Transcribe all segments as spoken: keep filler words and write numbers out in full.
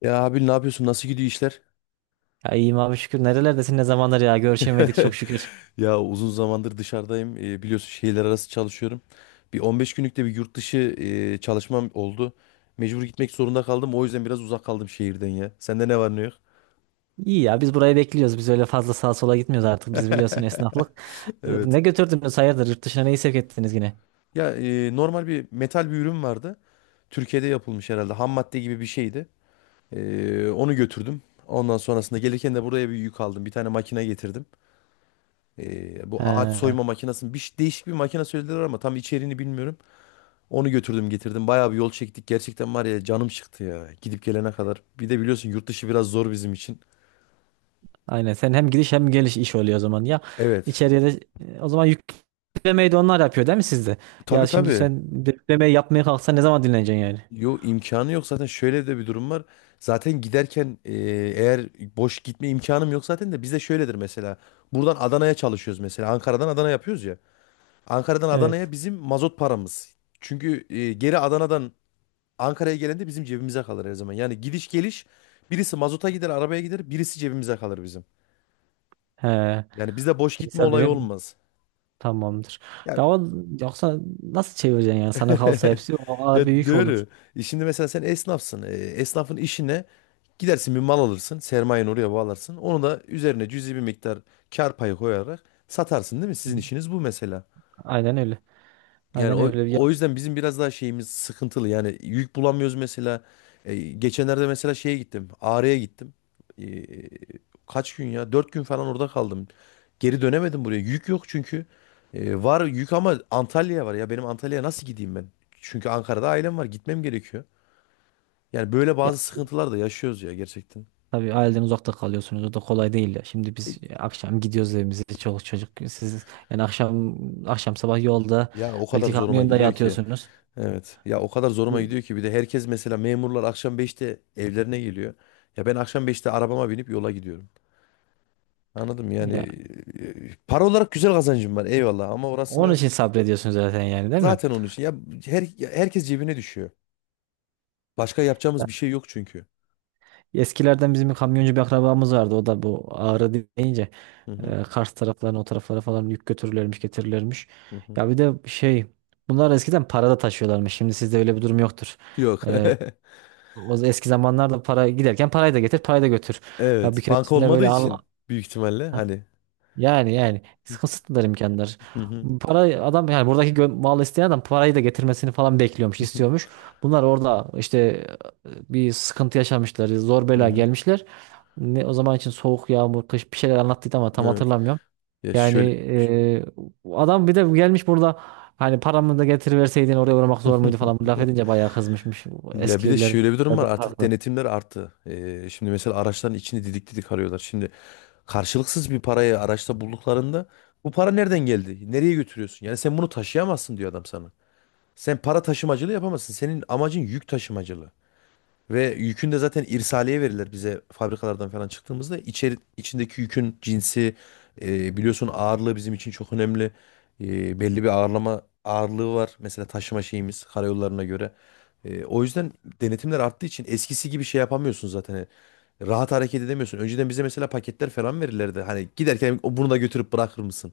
Ya abi ne yapıyorsun? Nasıl gidiyor işler? Ya iyiyim abi şükür. Nerelerdesin ne zamanlar ya görüşemedik çok şükür. Ya uzun zamandır dışarıdayım. Ee, biliyorsun şehirler arası çalışıyorum. Bir on beş günlük de bir yurt dışı e, çalışmam oldu. Mecbur gitmek zorunda kaldım. O yüzden biraz uzak kaldım şehirden ya. Sende ne var ne yok? İyi ya biz burayı bekliyoruz. Biz öyle fazla sağa sola gitmiyoruz artık. Biz biliyorsun esnaflık. Ee, Evet. Ne götürdünüz hayırdır yurt dışına neyi sevk ettiniz yine? Ya e, normal bir metal bir ürün vardı. Türkiye'de yapılmış herhalde. Ham madde gibi bir şeydi. E, onu götürdüm. Ondan sonrasında gelirken de buraya bir yük aldım. Bir tane makine getirdim. E, bu ağaç He, soyma makinesi. Bir, ş- değişik bir makine söylediler ama tam içeriğini bilmiyorum. Onu götürdüm getirdim. Bayağı bir yol çektik. Gerçekten var ya canım çıktı ya. Gidip gelene kadar. Bir de biliyorsun yurt dışı biraz zor bizim için. aynen sen hem gidiş hem geliş iş oluyor o zaman. Ya Evet. içeriye de e, o zaman yüklemeyi de onlar yapıyor değil mi sizde? Tabii Ya şimdi tabii. sen yüklemeyi yapmaya kalksan ne zaman dinleneceksin yani? Yo, imkanı yok zaten, şöyle de bir durum var. Zaten giderken e, eğer boş gitme imkanım yok zaten de bizde şöyledir mesela. Buradan Adana'ya çalışıyoruz mesela. Ankara'dan Adana yapıyoruz ya. Ankara'dan Adana'ya Evet. bizim mazot paramız. Çünkü e, geri Adana'dan Ankara'ya gelen de bizim cebimize kalır her zaman. Yani gidiş geliş birisi mazota gider, arabaya gider, birisi cebimize kalır bizim. He, Yani bize boş gitme insan olayı bilir mi? olmaz. Tamamdır. Ya. Ya o, Yoksa nasıl çevireceksin yani? Sana kalsa hepsi o ağır bir Ya yük olur. doğru. E Şimdi mesela sen esnafsın. E, esnafın işine gidersin, bir mal alırsın. Sermayeni oraya bağlarsın. Onu da üzerine cüzi bir miktar kar payı koyarak satarsın değil mi? Hı Sizin hı. işiniz bu mesela. Aynen öyle. Yani Aynen o, öyle. Ya, o yüzden bizim biraz daha şeyimiz sıkıntılı. Yani yük bulamıyoruz mesela. E, geçenlerde mesela şeye gittim. Ağrı'ya gittim. E, Kaç gün ya? Dört gün falan orada kaldım. Geri dönemedim buraya. Yük yok çünkü. E, var yük ama Antalya'ya var. Ya benim Antalya'ya nasıl gideyim ben? Çünkü Ankara'da ailem var. Gitmem gerekiyor. Yani böyle ya bazı siz sıkıntılar da yaşıyoruz ya gerçekten. tabii aileden uzakta kalıyorsunuz. O da kolay değil ya. Şimdi E, biz akşam gidiyoruz evimize. Çoluk çocuk. Siz yani akşam akşam sabah yolda Ya o kadar belki zoruma kamyonda gidiyor ki. yatıyorsunuz. Evet. Ya o kadar zoruma E, gidiyor ki, bir de herkes mesela memurlar akşam beşte evlerine geliyor. Ya ben akşam beşte arabama binip yola gidiyorum. Anladım yani ya e, para olarak güzel kazancım var, eyvallah, ama onun orasını için sabrediyorsunuz zaten yani değil mi? zaten onun için, ya her, ya herkes cebine düşüyor. Başka yapacağımız Ya, bir şey yok çünkü. eskilerden bizim bir kamyoncu bir akrabamız vardı. O da bu Ağrı deyince Hı hı, e, Kars taraflarına o taraflara falan yük götürürlermiş getirirlermiş. hı hı. Ya bir de şey bunlar eskiden parada taşıyorlarmış. Şimdi sizde öyle bir durum yoktur. Yok. E, O eski zamanlarda para giderken parayı da getir, parayı da götür. Ya bir Evet, banka keresinde olmadığı böyle al için büyük ihtimalle hani. yani yani Hı kısıtlılar imkanlar. hı, Para adam yani buradaki gö- mal isteyen adam parayı da getirmesini falan bekliyormuş, hı hı, istiyormuş. Bunlar orada işte e, bir sıkıntı yaşamışlar, zor hı bela hı. gelmişler. Ne o zaman için soğuk, yağmur, kış bir şeyler anlattıydı ama tam Evet. hatırlamıyorum. Ya Yani şöyle. e, adam bir de gelmiş burada hani paramı da getiriverseydin oraya uğramak zor muydu falan laf edince bayağı kızmışmış. Ya bir de Eskiler şöyle bir durum biraz var, daha artık haklı. denetimler arttı. Ee, şimdi mesela araçların içini didik didik arıyorlar. Şimdi karşılıksız bir parayı araçta bulduklarında bu para nereden geldi? Nereye götürüyorsun? Yani sen bunu taşıyamazsın diyor adam sana. Sen para taşımacılığı yapamazsın. Senin amacın yük taşımacılığı. Ve yükün de zaten irsaliye verirler bize fabrikalardan falan çıktığımızda. İçeri, içindeki yükün cinsi e, biliyorsun ağırlığı bizim için çok önemli. E, belli bir ağırlama ağırlığı var. Mesela taşıma şeyimiz karayollarına göre. E, o yüzden denetimler arttığı için eskisi gibi şey yapamıyorsun zaten. Hani rahat hareket edemiyorsun. Önceden bize mesela paketler falan verirlerdi. Hani giderken, "O, bunu da götürüp bırakır mısın?"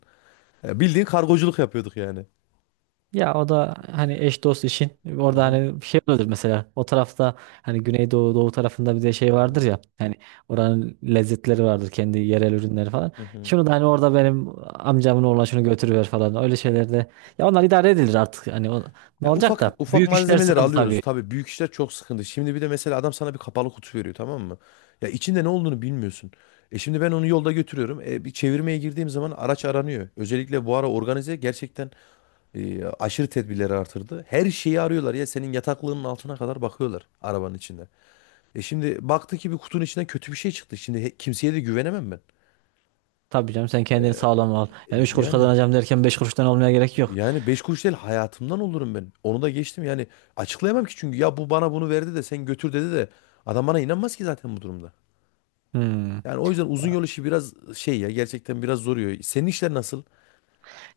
Ya bildiğin kargoculuk yapıyorduk yani. Ya o da hani eş dost işin Hı orada hı, hani bir şey oluyordur mesela o tarafta hani Güneydoğu Doğu tarafında bir de şey hı vardır hı, ya hani oranın lezzetleri vardır kendi yerel ürünleri falan. hı hı. Şunu da hani orada benim amcamın oğlan şunu götürüver falan öyle şeylerde ya onlar idare edilir artık hani o, ne Ya olacak ufak da ufak büyük işler malzemeleri sıkıntı alıyoruz. tabii. Tabii büyük işler çok sıkıntı. Şimdi bir de mesela adam sana bir kapalı kutu veriyor, tamam mı? Ya içinde ne olduğunu bilmiyorsun. E şimdi ben onu yolda götürüyorum. E bir çevirmeye girdiğim zaman araç aranıyor. Özellikle bu ara organize gerçekten e, aşırı tedbirleri artırdı. Her şeyi arıyorlar ya, senin yataklığının altına kadar bakıyorlar arabanın içinde. E şimdi baktı ki bir kutunun içinden kötü bir şey çıktı. Şimdi he- kimseye de güvenemem ben. Tabii canım sen kendini sağlam al. E Yani üç kuruş Yani kazanacağım derken beş kuruştan olmaya gerek yok. Yani beş kuruş değil, hayatımdan olurum ben. Onu da geçtim yani, açıklayamam ki, çünkü ya bu bana bunu verdi de sen götür dedi de adam bana inanmaz ki zaten bu durumda. Hmm. Yani o yüzden uzun yol işi biraz şey ya, gerçekten biraz zoruyor. Senin işler nasıl?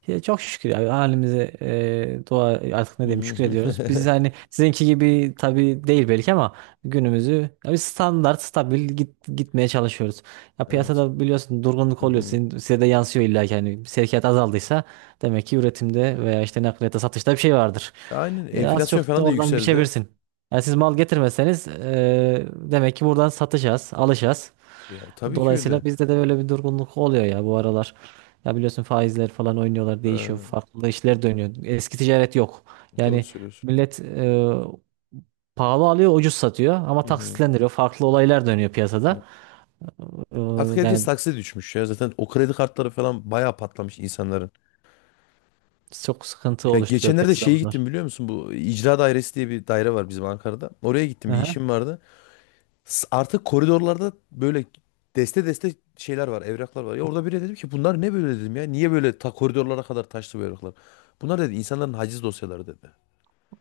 Ya çok şükür abi halimize e, dua artık ne Hı diyeyim hı. şükrediyoruz. Biz hani sizinki gibi tabii değil belki ama günümüzü ya biz standart stabil git, gitmeye çalışıyoruz. Ya Evet. piyasada biliyorsun durgunluk Hı oluyor. hı. Sizin, size de yansıyor illa ki hani sevkiyat azaldıysa demek ki üretimde veya işte nakliyata satışta bir şey vardır. Aynen, E, az enflasyon çok da falan da oradan yükseldi. biçebilirsin. Yani siz mal getirmeseniz e, demek ki buradan satacağız, alacağız. Ya tabii ki Dolayısıyla öyle. bizde de böyle bir durgunluk oluyor ya bu aralar. Ya biliyorsun faizler falan oynuyorlar, değişiyor, Ha, farklı işler dönüyor. Eski ticaret yok. doğru Yani söylüyorsun. millet e, pahalı alıyor, ucuz satıyor ama Hı hı. taksitlendiriyor. Farklı olaylar dönüyor Hı. piyasada. E, Artık herkes Yani taksiye düşmüş ya. Zaten o kredi kartları falan bayağı patlamış insanların. çok sıkıntı Ya oluşturuyor geçenlerde piyasada şeye gittim, bunlar. biliyor musun? Bu icra dairesi diye bir daire var bizim Ankara'da. Oraya gittim, bir Aha, işim vardı. S- Artık koridorlarda böyle deste deste şeyler var, evraklar var. Ya orada biri, dedim ki bunlar ne böyle dedim ya. Niye böyle ta koridorlara kadar taşlı bu evraklar? Bunlar dedi insanların haciz dosyaları dedi.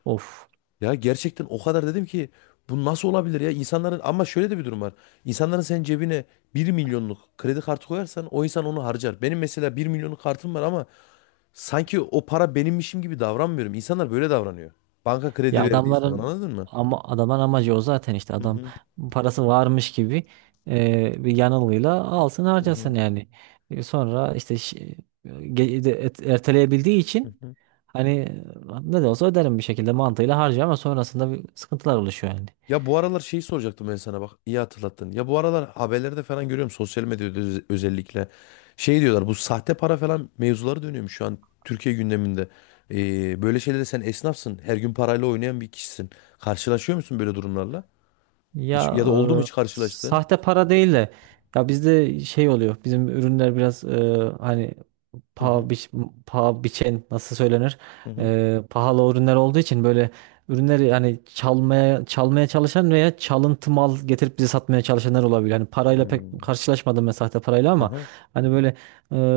of. Ya gerçekten o kadar dedim ki bu nasıl olabilir ya insanların? Ama şöyle de bir durum var. İnsanların senin cebine bir milyonluk kredi kartı koyarsan o insan onu harcar. Benim mesela bir milyonluk kartım var ama sanki o para benimmişim gibi davranmıyorum. İnsanlar böyle davranıyor. Banka kredi Ya verdiği zaman adamların anladın mı? ama adamın amacı o zaten işte Hı adam hı. parası varmış gibi e, bir yanılgıyla alsın Hı hı, harcasın yani. E, sonra işte şi- ge- de- et- erteleyebildiği hı için hı. hani e, ne de olsa öderim bir şekilde mantığıyla harcıyor ama sonrasında bir sıkıntılar oluşuyor yani. Ya bu aralar şeyi soracaktım ben sana, bak iyi hatırlattın. Ya bu aralar haberlerde falan görüyorum, sosyal medyada öz- özellikle. Şey diyorlar, bu sahte para falan mevzuları dönüyormuş şu an Türkiye gündeminde. Ee, böyle şeylere, sen esnafsın, her gün parayla oynayan bir kişisin. Karşılaşıyor musun böyle durumlarla? Ya Hiç, ya da oldu mu e, hiç karşılaştığın? sahte para değil de ya bizde şey oluyor. Bizim ürünler biraz e, hani Hı paha, hı, biç, paha biçen nasıl söylenir? hı hı. Ee, pahalı ürünler olduğu için böyle ürünleri hani çalmaya çalmaya çalışan veya çalıntı mal getirip bize satmaya çalışanlar olabilir. Hani parayla pek Hmm, karşılaşmadım ben sahte parayla hı ama hı. hani böyle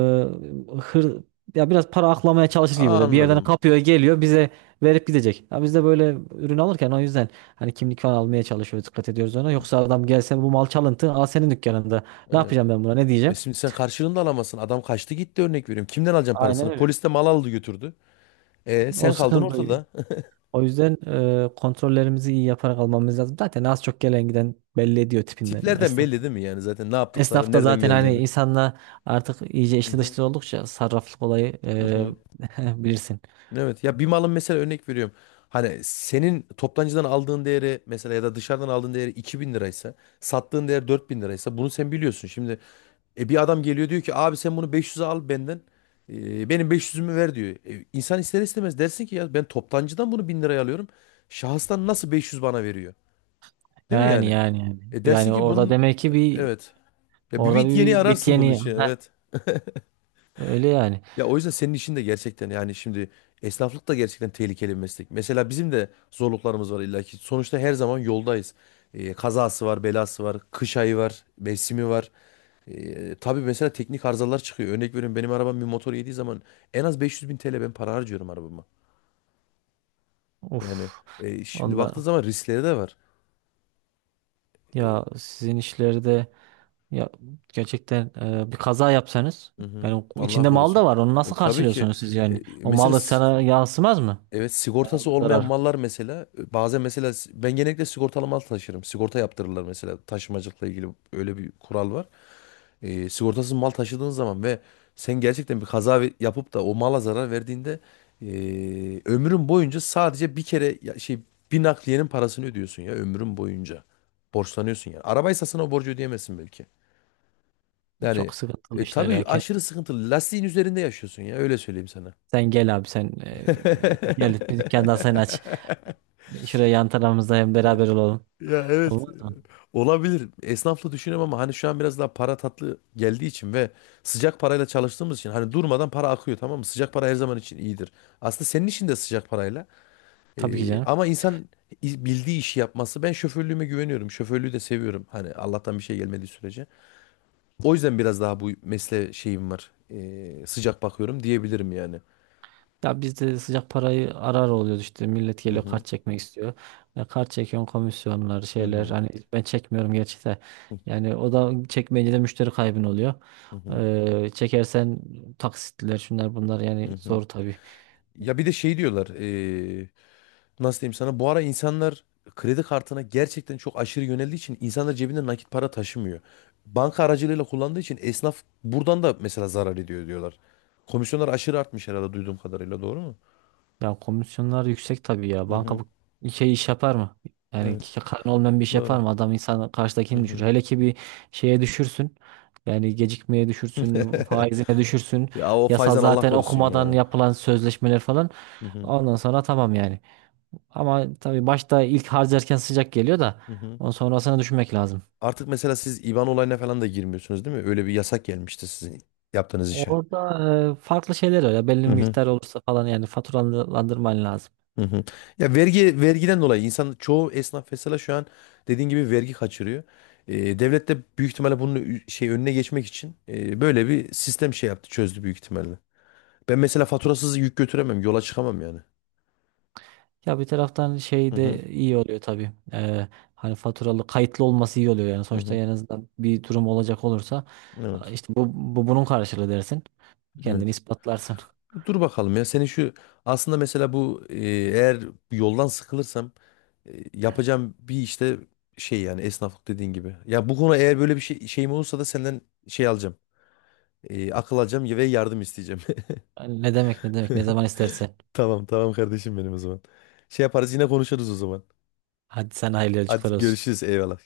e, hır ya biraz para aklamaya çalışır gibi böyle bir yerden Anladım. kapıyor geliyor bize verip gidecek. Ya biz de böyle ürün alırken o yüzden hani kimlik falan almaya çalışıyoruz dikkat ediyoruz ona. Yoksa adam gelse bu mal çalıntı aa senin dükkanında ne Evet. yapacağım ben buna ne E diyeceğim? şimdi sen karşılığını da alamazsın. Adam kaçtı gitti, örnek veriyorum. Kimden alacaksın Aynen parasını? öyle. Polis de mal aldı götürdü. E O sen kaldın sıkıntı. ortada. O yüzden e, kontrollerimizi iyi yaparak almamız lazım. Zaten az çok gelen giden belli ediyor tipinden ya Tiplerden esnaf. belli değil mi yani zaten ne Esnaf yaptıkları, da nereden zaten hani geldiğini. insanla artık iyice Hı içli hı, dışlı oldukça sarraflık olayı hı hı. e, bilirsin. Evet ya, bir malın mesela, örnek veriyorum. Hani senin toptancıdan aldığın değeri mesela, ya da dışarıdan aldığın değeri iki bin liraysa, sattığın değer dört bin liraysa, bunu sen biliyorsun. Şimdi e, bir adam geliyor diyor ki abi sen bunu beş yüze al benden, e, benim beş yüzümü ver diyor. E, insan ister istemez dersin ki ya ben toptancıdan bunu bin liraya alıyorum. Şahıstan nasıl beş yüz bana veriyor? Değil mi Yani yani? Yani yani. E dersin Yani ki orada bunun, demek ki bir evet. Ya bir orada bit bir, yeni bir bit ararsın bunun yeni. için, Heh, evet. öyle yani. Ya o yüzden senin işin de gerçekten, yani şimdi esnaflık da gerçekten tehlikeli bir meslek. Mesela bizim de zorluklarımız var illaki. Sonuçta her zaman yoldayız. Ee, kazası var, belası var, kış ayı var, mevsimi var. Ee, tabii mesela teknik arızalar çıkıyor. Örnek veriyorum, benim arabam bir motor yediği zaman en az beş yüz bin T L ben para harcıyorum arabama. Yani Uf. e, şimdi baktığın Onda zaman riskleri de var. ya sizin işlerde ya gerçekten e, bir kaza yapsanız Hı hı. yani Allah içinde mal da korusun. var. Onu E, nasıl Tabii ki. karşılıyorsunuz siz E, yani? O mesela malı sana yansımaz mı? Evet, Bayağı sigortası bir olmayan zarar. mallar mesela e, bazen mesela s- ben genellikle sigortalı mal taşırım. Sigorta yaptırırlar mesela, taşımacılıkla ilgili öyle bir kural var. E, sigortasız mal taşıdığın zaman ve sen gerçekten bir kaza ve- yapıp da o mala zarar verdiğinde e, ömrün boyunca sadece bir kere ya- şey bir nakliyenin parasını ödüyorsun ya ömrün boyunca. Borçlanıyorsun yani. Arabaysa sana o borcu ödeyemezsin belki. Yani Çok sıkıntılı e, işler tabii ya. Kend- aşırı sıkıntılı. Lastiğin üzerinde yaşıyorsun ya, öyle söyleyeyim sana. Sen gel abi sen e, gel bir dükkandan sen aç. Şuraya yan tarafımızda hem beraber olalım. Ya evet. Olmaz mı? Olabilir. Esnaflı düşünüyorum ama hani şu an biraz daha para tatlı geldiği için ve sıcak parayla çalıştığımız için hani durmadan para akıyor, tamam mı? Sıcak para her zaman için iyidir. Aslında senin için de sıcak parayla. Tabii ki Ee, canım. Ama insan i- bildiği işi yapması. Ben şoförlüğüme güveniyorum. Şoförlüğü de seviyorum. Hani Allah'tan bir şey gelmediği sürece. O yüzden biraz daha bu mesleğe şeyim var. Ee, sıcak bakıyorum diyebilirim yani. Ya bizde de sıcak parayı arar oluyoruz işte millet Hı geliyor hı. kart çekmek istiyor. E, kart çekiyorsun komisyonlar Hı şeyler hı. hani ben çekmiyorum gerçi de yani o da çekmeyince de müşteri kaybın oluyor. Hı hı. Ee, çekersen taksitler şunlar bunlar Hı yani hı. zor tabii. Ya bir de şey diyorlar. Ee, nasıl diyeyim sana, bu ara insanlar kredi kartına gerçekten çok aşırı yöneldiği için insanlar cebinde nakit para taşımıyor. Banka aracılığıyla kullandığı için esnaf buradan da mesela zarar ediyor diyorlar. Komisyonlar aşırı artmış herhalde duyduğum kadarıyla, doğru mu? Ya komisyonlar yüksek tabii ya. Hı Banka hı. bu şey iş yapar mı? Yani Evet. ki- karın olmayan bir iş yapar Doğru. mı? Adam insan Hı karşıdakini düşür. hı. Hele ki bir şeye düşürsün. Yani gecikmeye düşürsün, faizine düşürsün. Ya o Yasal faizden Allah zaten korusun okumadan ya. yapılan sözleşmeler falan. Hı hı. Ondan sonra tamam yani. Ama tabii başta ilk harcarken sıcak geliyor da Hı hı. ondan sonrasını düşünmek lazım. Artık mesela siz IBAN olayına falan da girmiyorsunuz değil mi? Öyle bir yasak gelmişti sizin yaptığınız işe. Orada e, farklı şeyler var ya belli bir Hı hı. miktar olursa falan yani faturalandırman lazım. Hı hı. Ya vergi vergiden dolayı insan çoğu esnaf mesela şu an dediğin gibi vergi kaçırıyor. Ee, devlet de büyük ihtimalle bunun ü- şey önüne geçmek için e, böyle bir sistem şey yaptı çözdü büyük ihtimalle. Ben mesela faturasız yük götüremem, yola çıkamam yani. Ya bir taraftan Hı şey hı, de iyi oluyor tabii. Ee, hani faturalı kayıtlı olması iyi oluyor yani. hı Sonuçta hı. en azından bir durum olacak olursa Evet. işte bu, bu bunun karşılığı dersin. Kendini Evet. ispatlarsın. Dur bakalım ya senin şu, aslında mesela bu e, eğer yoldan sıkılırsam e, yapacağım bir işte şey yani esnaflık dediğin gibi. Ya bu konu, eğer böyle bir şey şeyim olursa, da senden şey alacağım. E, akıl alacağım ve yardım isteyeceğim. Yani ne demek ne demek ne zaman istersen. Tamam tamam kardeşim benim o zaman. Şey yaparız, yine konuşuruz o zaman. Hadi sen hayırlı yolculuklar Hadi olsun. görüşürüz, eyvallah.